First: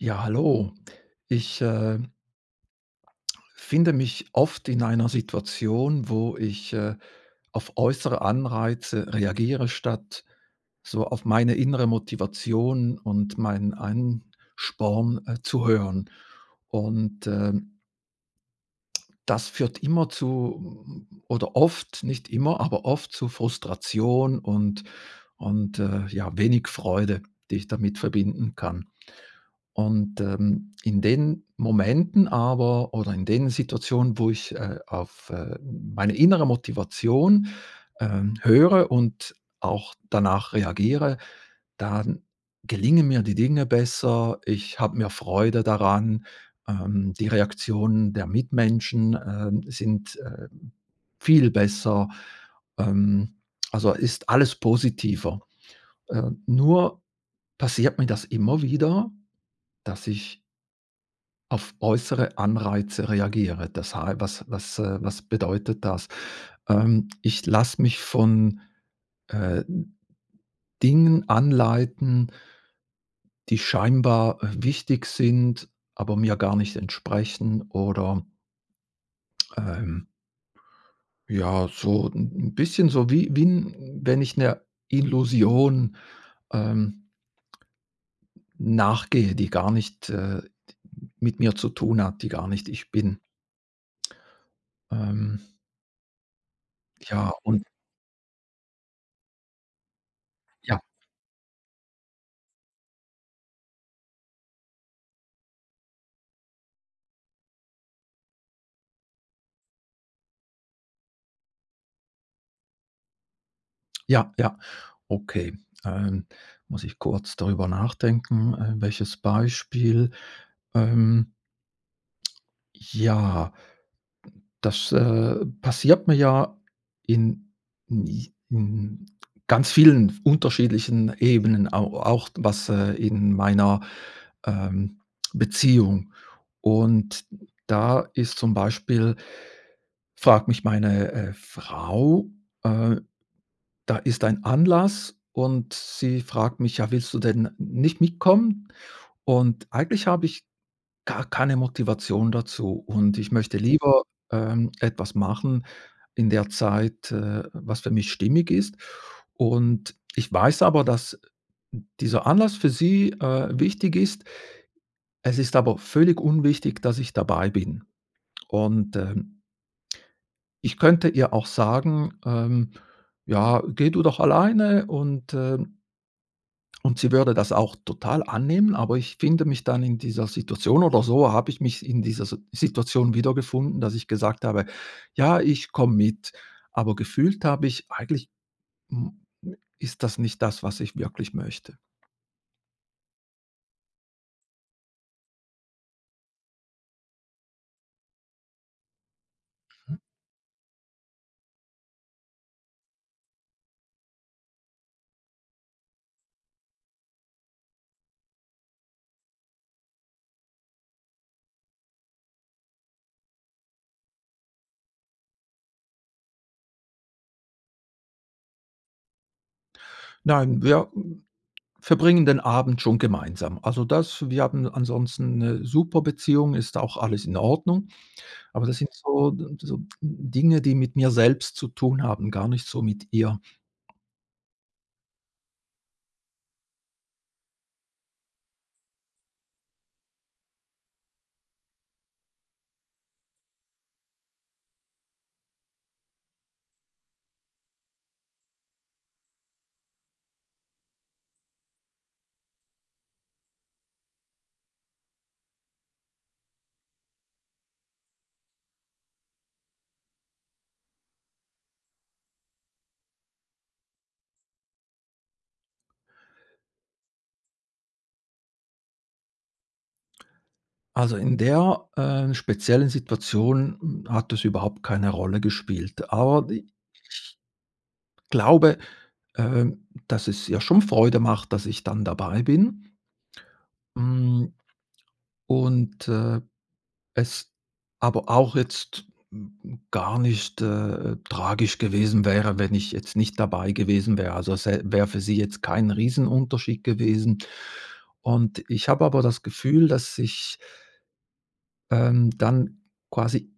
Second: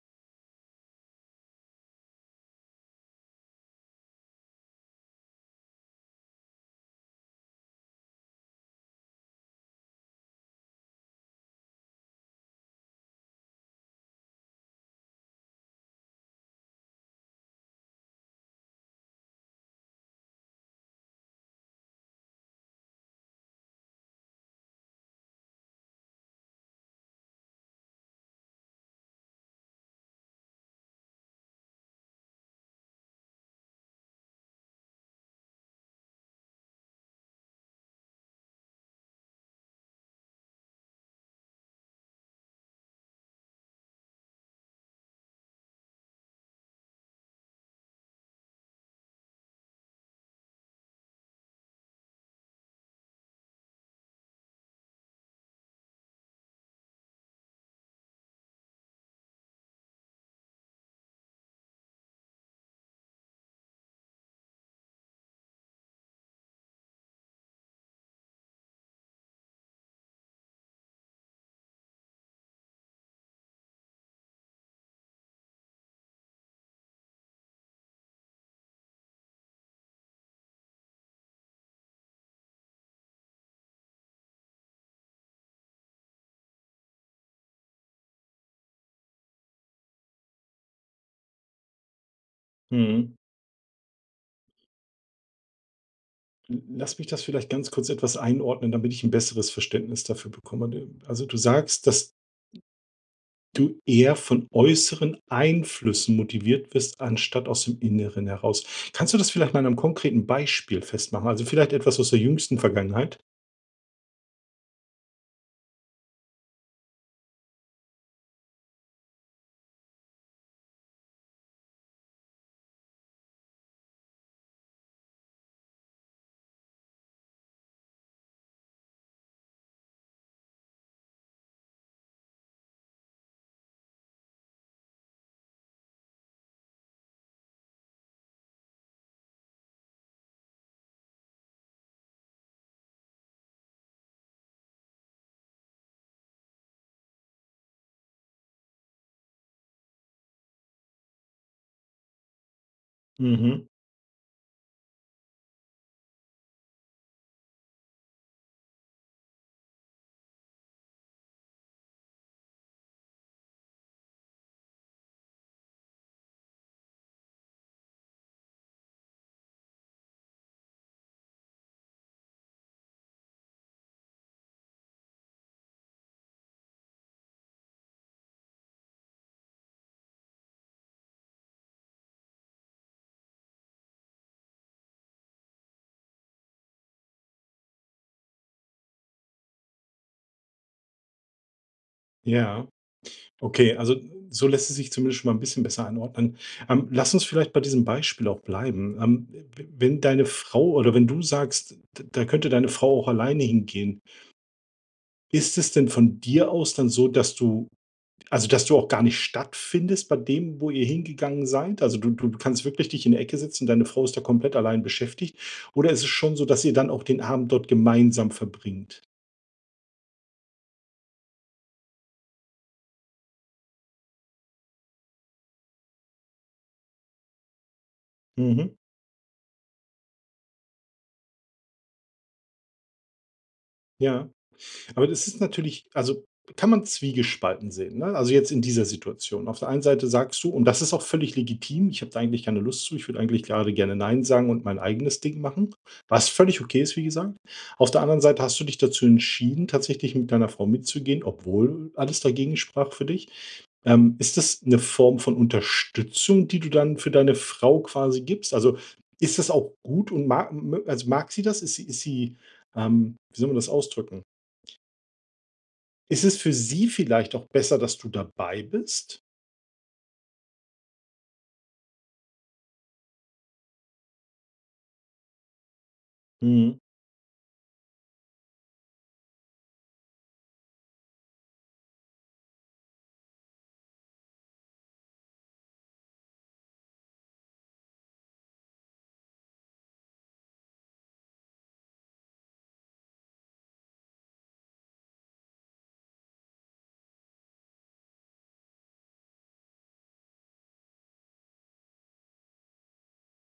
Ja, hallo. Ich, äh finde mich oft in einer Situation, wo ich, äh, auf äußere Anreize reagiere, statt so auf meine innere Motivation und meinen Ansporn, äh, zu hören. Und, äh das führt immer zu oder oft, nicht immer, aber oft zu Frustration und und, äh, ja, wenig Freude, die ich damit verbinden kann. Und, ähm, in den Momenten aber oder in den Situationen, wo ich, äh, auf, äh, meine innere Motivation, ähm, höre und auch danach reagiere, dann gelingen mir die Dinge besser. Ich habe mehr Freude daran. Ähm, die Reaktionen der Mitmenschen, ähm, sind, äh, viel besser. Ähm, also ist alles positiver. Äh, nur passiert mir das immer wieder, dass ich auf äußere Anreize reagiere. Das hei was was was bedeutet das? Ähm, ich lasse mich von, äh, Dingen anleiten die scheinbar, äh, wichtig sind, aber mir gar nicht entsprechen oder ähm ja, so 'n 'n bisschen so wie wie 'n wenn ich 'ner Illusion, ähm nachgehe, die gar nicht, äh, d mit mir zu tun hat, die gar nicht ich Mhm. bin. Ähm L lass mich das Ja vielleicht und ganz kurz etwas einordnen, damit ich 'n besseres Verständnis dafür bekomme, Ja. ne? Also, du sagst, dass du eher von äußeren Einflüssen motiviert wirst, anstatt aus dem Inneren heraus. Kannst du das vielleicht mal an 'nem konkreten Beispiel festmachen? Also, vielleicht etwas aus der jüngsten Vergangenheit? Ja, ja, okay, äh. Muss ich kurz darüber nachdenken. Äh, welches Beispiel? Ähm ja. Das, äh, passiert mir ja in in j in ganz vielen f unterschiedlichen Ebenen au auch was, äh in meiner, ähm, Beziehung. Und da ist zum Beispiel fragt mich meine, äh, Frau äh, da ist ein Anlass und sie fragt mich: „Ja, willst du denn nicht mitkommen?“ Und eigentlich habe ich gar keine Motivation dazu und ich möchte Mhm. lieber, ähm, etwas machen in der Zeit, äh, was für mich stimmig ist. Und ich weiß aber, dass dieser Anlass für sie, äh, wichtig ist. Es ist aber völlig unwichtig, dass ich dabei bin. Und, ähm ich könnte ihr auch sagen: „Ähm, ja, geh du doch alleine“ und, äh und sie würde das auch total annehmen, aber ich finde mich dann in dieser Situation oder so habe ich mich in dieser Si Situation wiedergefunden, dass ich gesagt habe: „Ja, ich komme mit“, aber gefühlt habe ich: „Eigentlich, hm, ist das nicht das, was ich wirklich möchte.“ Ja. Okay, also, so lässt es sich zumindest schon mal 'n bisschen besser einordnen. Ähm, lass uns vielleicht bei diesem Beispiel auch bleiben, ähm. W Mhm. wenn deine Frau oder wenn du sagst: „D da könnte deine Frau auch alleine hingehen" ist es denn von dir aus dann so, dass du also, dass du auch gar nicht stattfindest bei dem, wo ihr hingegangen seid? Also, du du kannst wirklich dich in die Ecke setzen und deine Frau ist da komplett allein beschäftigt oder ist es schon so, dass ihr dann auch den Abend dort gemeinsam verbringt? Nein, wir verbringen den Abend schon gemeinsam. Also, das wir haben ansonsten 'ne super Beziehung, ist auch alles in Ordnung. Aber Mhm. das sind so so Dinge, die mit mir selbst zu tun haben, gar nicht so mit ihr. Ja. Aber das ist natürlich also, kann man zwiegespalten sehen, ne? Also, jetzt in dieser Situation. Auf der einen Seite sagst du und das ist auch völlig legitim: „Ich habe da eigentlich keine Lust zu, ich würde eigentlich grade gerne 'Nein' sagen und mein eigenes Ding machen“, was völlig okay ist, wie gesagt. Auf der anderen Seite hast du dich dazu entschieden, tatsächlich mit deiner Frau mitzugehen, obwohl alles dagegen sprach für dich. Ähm, ist das 'ne Form von Unterstützung, die du dann für deine Frau quasi gibst? Also, ist das auch gut und mag mö als mag sie das? Ist sie ist sie, ähm wie soll man das ausdrücken? Ist es für sie vielleicht auch besser, dass du dabei bist? Also, in der, äh, speziellen Situation, hm, hat es überhaupt keine Rolle gespielt. Aber die Mhm. ich glaube, ähm, dass es ihr schon Freude macht, dass ich dann dabei bin. Hm, und, äh, es aber auch jetzt, hm hm, gar nicht, äh, tragisch gewesen wäre, wenn ich jetzt nicht dabei gewesen wäre. Also, es ä wäre für sie jetzt kein Riesenunterschied gewesen. Und ich habe aber das Gefühl, dass ich ähm, dann quasi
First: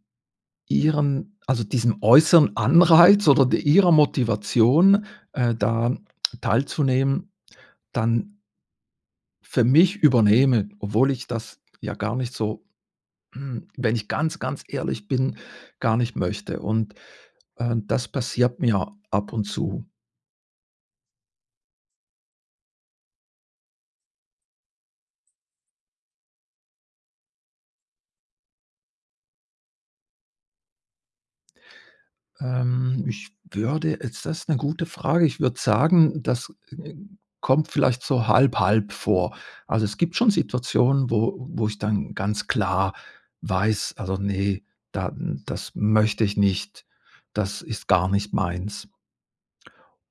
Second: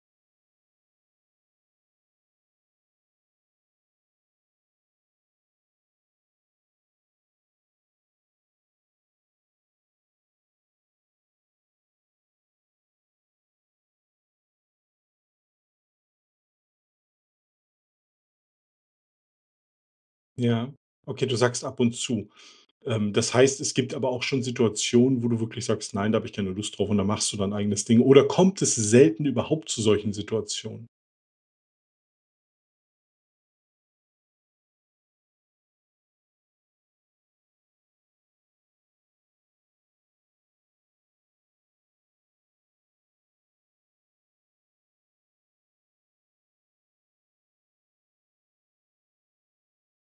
ihren also, diesem äußeren Anreiz oder d ihrer Motivation, äh, da teilzunehmen, dann für mich übernehme, obwohl ich das ja gar nicht so, hm wenn ich ganz, ganz ehrlich bin, gar nicht möchte und, äh, das passiert mir ab und zu. Ja. Okay, du sagst: „Ab und zu“. Ähm, das heißt, es gibt aber auch schon Situationen, wo du wirklich sagst: „Nein, da habe ich keine Lust drauf“ und dann machst du dein eigenes Ding oder kommt es selten überhaupt zu solchen Situationen? Ähm. Ich würde jetzt, das ist 'ne gute Frage, ich würde sagen, das, äh, kommt vielleicht so halb, halb vor. Also, es gibt schon Situationen, wo wo ich dann ganz klar weiß: „Also, ne da das möchte ich nicht. Das ist gar nicht meins."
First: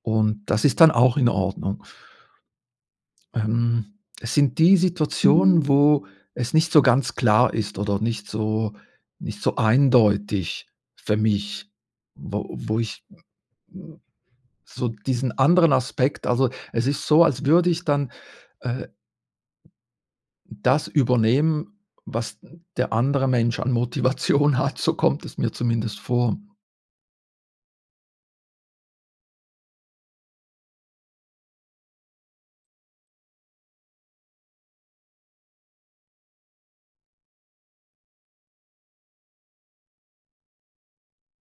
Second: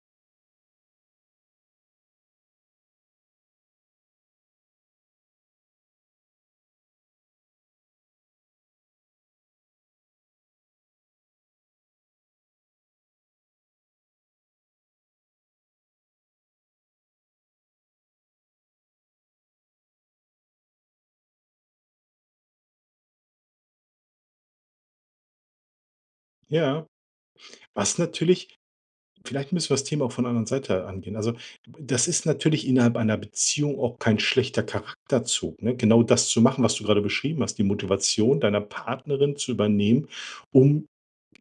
Und das ist dann auch in Ordnung. Ähm, es sind die Situationen, wo es nicht so ganz klar ist oder nicht so nicht so eindeutig für mich, wo wo ich, m m so diesen anderen Aspekt also, es ist so, als würde ich dann, äh das übernehmen, was der andere Mensch an Motivation hat. So kommt es mir zumindest vor. Ja, was natürlich vielleicht müssen wir das Thema auch von 'ner anderen Seite angehen. Also, d b das ist natürlich innerhalb einer Beziehung auch kein schlechter Charakterzug, ne? Genau das zu machen, was du grade beschrieben hast, die Motivation deiner Partnerin zu übernehmen, um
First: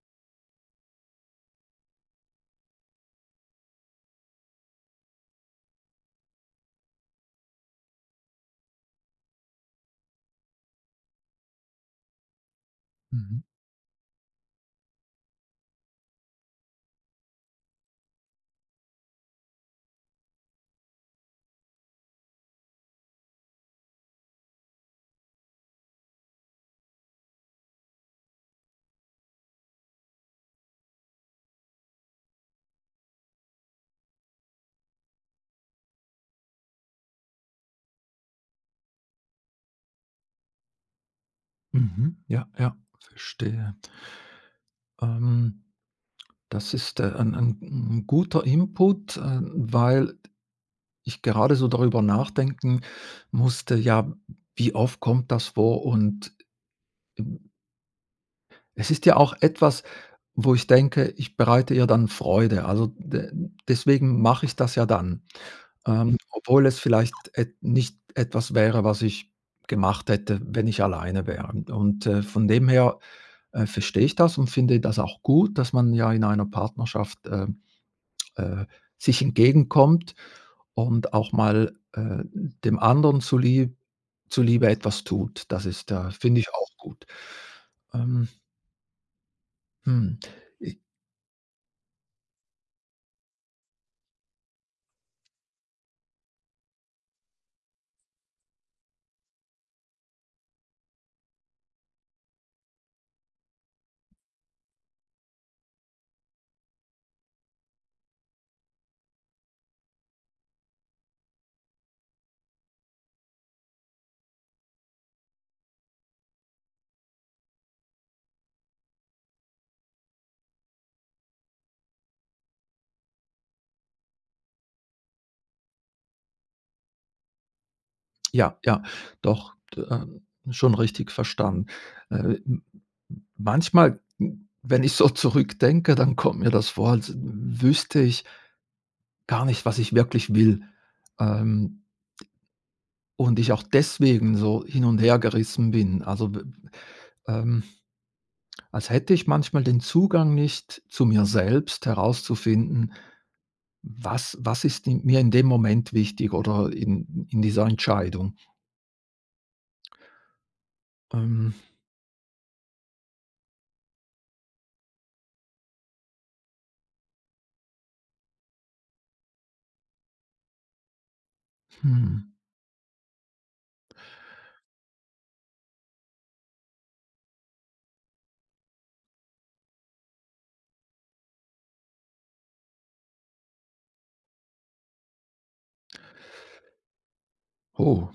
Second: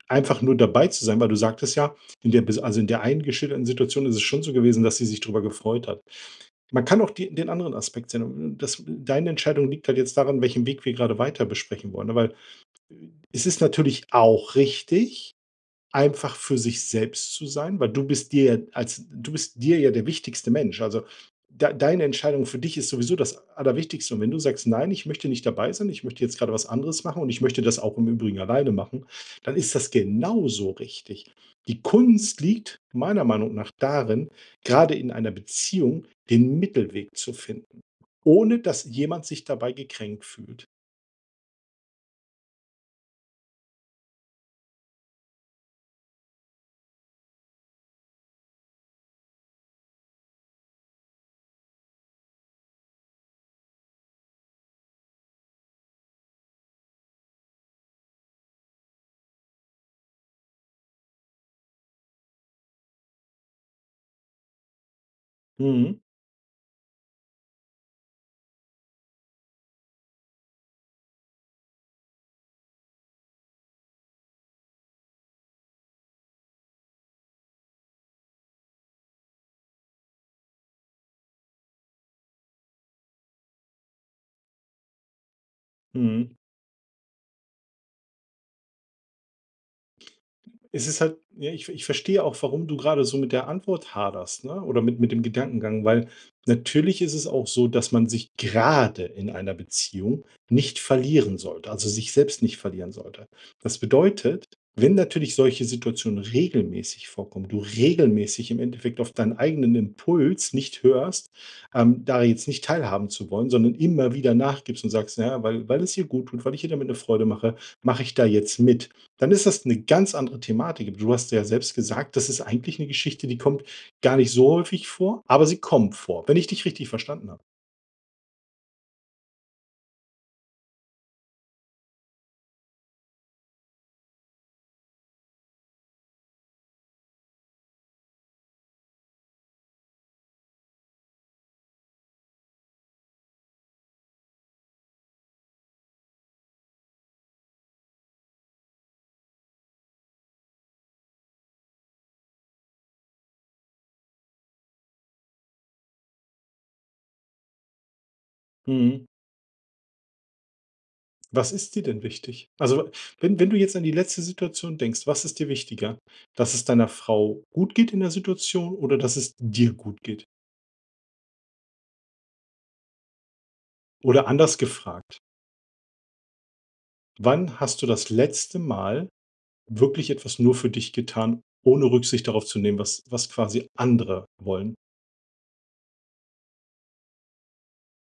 einfach nur dabei zu sein, weil du sagtest ja: „In der bis also, in der einen geschilderten Situation ist es schon so gewesen, dass sie sich darüber gefreut hat“. Man kann auch die den anderen Aspekt sehen un und das deine Entscheidung liegt halt jetzt daran, welchen Weg wir grade weiter besprechen wollen. Ja weil äh, Mhm. es ist natürlich auch richtig, einfach für sich selbst zu sein, weil du bist dir ja als du bist dir ja der wichtigste Mensch. Also, dei deine Entscheidung für dich ist sowieso das Allerwichtigste und wenn du sagst: „Nein, ich möchte nicht dabei sein, ich möchte jetzt gerade was anderes machen und ich möchte das auch im Übrigen alleine machen“, dann ist das genauso richtig. Die Kunst liegt meiner Meinung nach darin, grade in einer Beziehung den Mittelweg zu finden, ohne dass jemand sich dabei gekränkt fühlt. Mhm. Ja, ja, verstehe. Ähm, das ist, äh, ein ein 'n guter Input, ähm, weil ich gerade so darüber nachdenken musste, ja, wie oft kommt das vor? Und, hm Es ist ja auch etwas, wo ich denke, ich bereite ihr dann Freude. Also, d deswegen mache ich das ja dann, Mhm. ähm, obwohl es vielleicht et nicht etwas wäre, was ich gemacht hätte, wenn ich alleine wäre. Und, äh, von dem her, äh, verstehe ich das und finde das auch gut, dass man ja in einer Partnerschaft, ähm, äh, sich entgegenkommt und auch mal, äh, dem anderen zu Li zu Liebe etwas tut. Das ist, äh, Mhm. finde ich auch gut. Ähm. Hm. I Es ist halt, ja, ich ich verstehe auch, warum du grade so mit der Antwort haderst, ne? Oder mit mit dem Gedankengang, weil, natürlich ist es auch so, dass man sich grade in einer Beziehung nicht verlieren sollte also, sich selbst nicht verlieren sollte. Das bedeutet, wenn natürlich solche Situationen regelmäßig vorkommen, du regelmäßig im Endeffekt auf deinen eigenen Impuls nicht hörst, ähm, da jetzt nicht teilhaben zu wollen, sondern immer wieder nachgibst und sagst: „Na ja, weil weil es ihr guttut, weil ich ihr damit eine Freude mache, mache ich da jetzt mit,“ dann ist das 'ne ganz andere Thematik. Aber, du hast ja selbst gesagt, das ist eigentlich 'ne Geschichte, die kommt gar nicht so häufig vor, aber sie kommt vor, wenn ich dich richtig verstanden habe. Ja, ja, doch, d ähm, schon richtig verstanden. Äh, m m manchmal, hm, wenn ich so zurückdenke, dann kommt mir das Wort, w w wüsste ich gar nicht, was ich wirklich will, ähm, d und ich auch deswegen so hin und hergerissen bin. Also, de m ähm, als hätte ich manchmal den Zugang nicht zu mir selbst herauszufinden, was was ist mir in dem Moment wichtig oder in in dieser Entscheidung? Mhm. Was Ähm ist dir denn wichtig? Also, wenn wenn du jetzt an die letzte Situation denkst, was ist dir wichtiger? Dass es deiner Frau gut geht in der Situation oder, dass es dir gut geht? Hm. Oder anders gefragt wann hast du das letzte Mal wirklich etwas nur für dich getan, ohne Rücksicht darauf zu nehmen, was was quasi andere wollen? Oh.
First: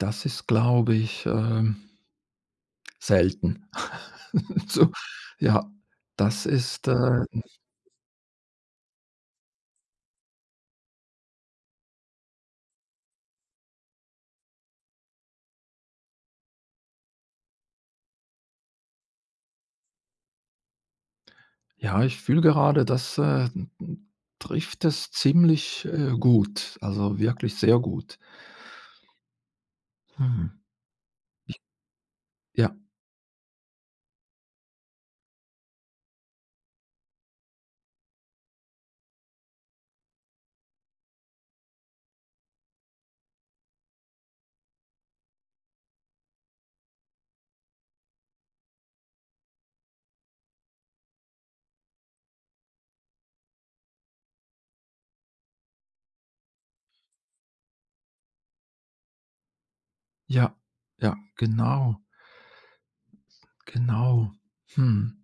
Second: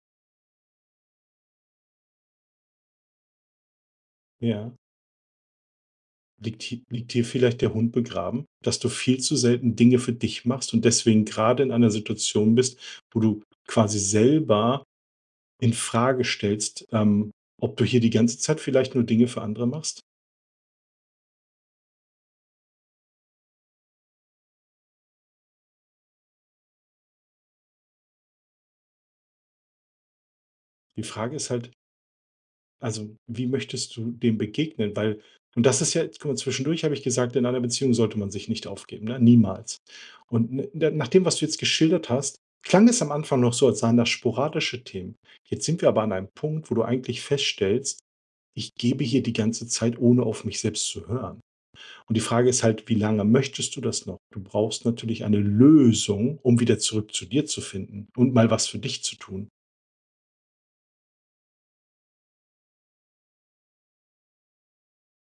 Das ist, glaube ich, ähm selten Ja. so. Ja, das Liegt hie ist, liegt hier ähm vielleicht der Hund begraben, dass du viel zu selten Dinge für dich machst und deswegen grade in einer Situation bist, wo du quasi selber infrage stellst, ähm, ob du hier die ganze Zeit vielleicht nur Dinge für andere machst? Ja, ich fühle gerade, das, äh, m m trifft es ziemlich, äh, gut, also, wirklich sehr gut. Hm. Die Frage ist halt Ich ja. also, wie möchtest du dem begegnen? Weil und das ist ja guck mal, zwischendurch habe ich gesagt: „In einer Beziehung sollte man sich nicht aufgeben“, ne, niemals. Und na nach dem, was du jetzt geschildert hast, klang es am Anfang noch so, als seien das sporadische Themen. Jetzt sind wir aber an einem Punkt, wo du eigentlich feststellst: „Ich gebe hier die ganze Zeit, ohne auf mich selbst zu hören“. Und die Frage ist halt, wie lange möchtest du das noch? Du brauchst natürlich eine Lösung, um wieder zurück zu dir zu finden und mal was für dich zu tun. Ja, ja, genau. Genau. Hm.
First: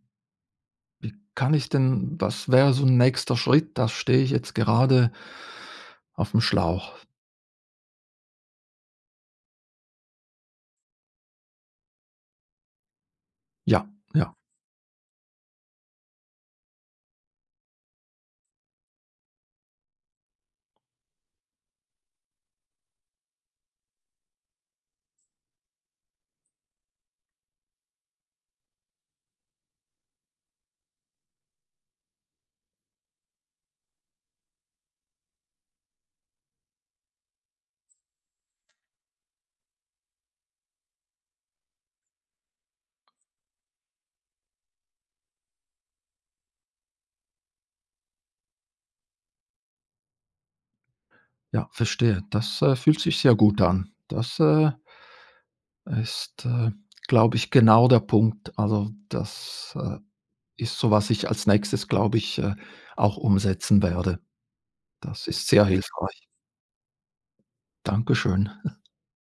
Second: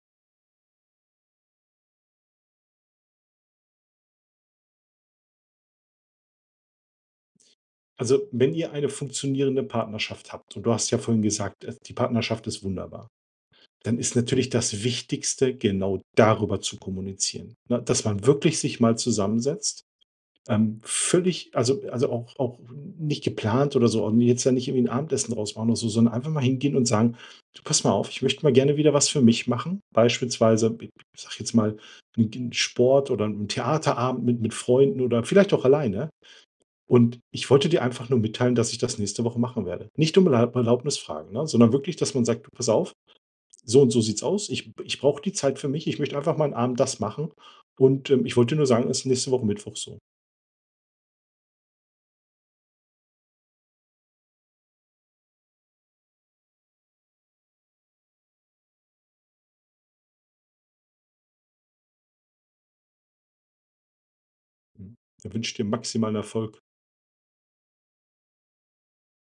Wie kann ich denn was wäre so 'n nächster Schritt? Das stehe ich jetzt gerade aufm Schlauch. Also, wenn ihr eine funktionierende Partnerschaft habt und du hast ja vorhin gesagt: „Die Partnerschaft ist wunderbar“, Ja, dann ist ja. natürlich das Wichtigste, genau darüber zu kommunizieren, ne? Dass man wirklich sich mal zusammensetzt, ähm, völlig also also, auch auch n nicht geplant oder so und jetzt da nicht irgendwie 'n Abendessen raus machen oder so, sondern einfach mal hingehen und sagen: „Du pass mal auf, ich möchte mal gerne wieder was für mich machen, beispielsweise b b sage ich jetzt mal, 'n Sport oder 'n Theaterabend mit mit Freunden oder vielleicht auch alleine. Und ich wollte dir einfach nur mitteilen, dass ich das nächste Woche machen werde“. Nicht um Erl Erlaubnis fragen, ne? Sondern wirklich, dass man sagt: „Du pass auf, so und so sieht's aus. Ich ich brauche die Zeit für mich. Ich möchte einfach mal 'n Abend das machen. Und, ähm, ich wollte dir nur sagen, es ist nächste Woche Mittwoch“ so. Ja, verstehe. Das, äh, fühlt sich sehr gut an. Das, äh ist, äh, glaube ich, genau der Punkt. Also, das, äh, ist so, was ich als Nächstes, glaube ich, äh, auch umsetzen werde. Mhm. Das Da ist wünsche ich dir sehr maximalen hilfreich. Erfolg. Dankeschön.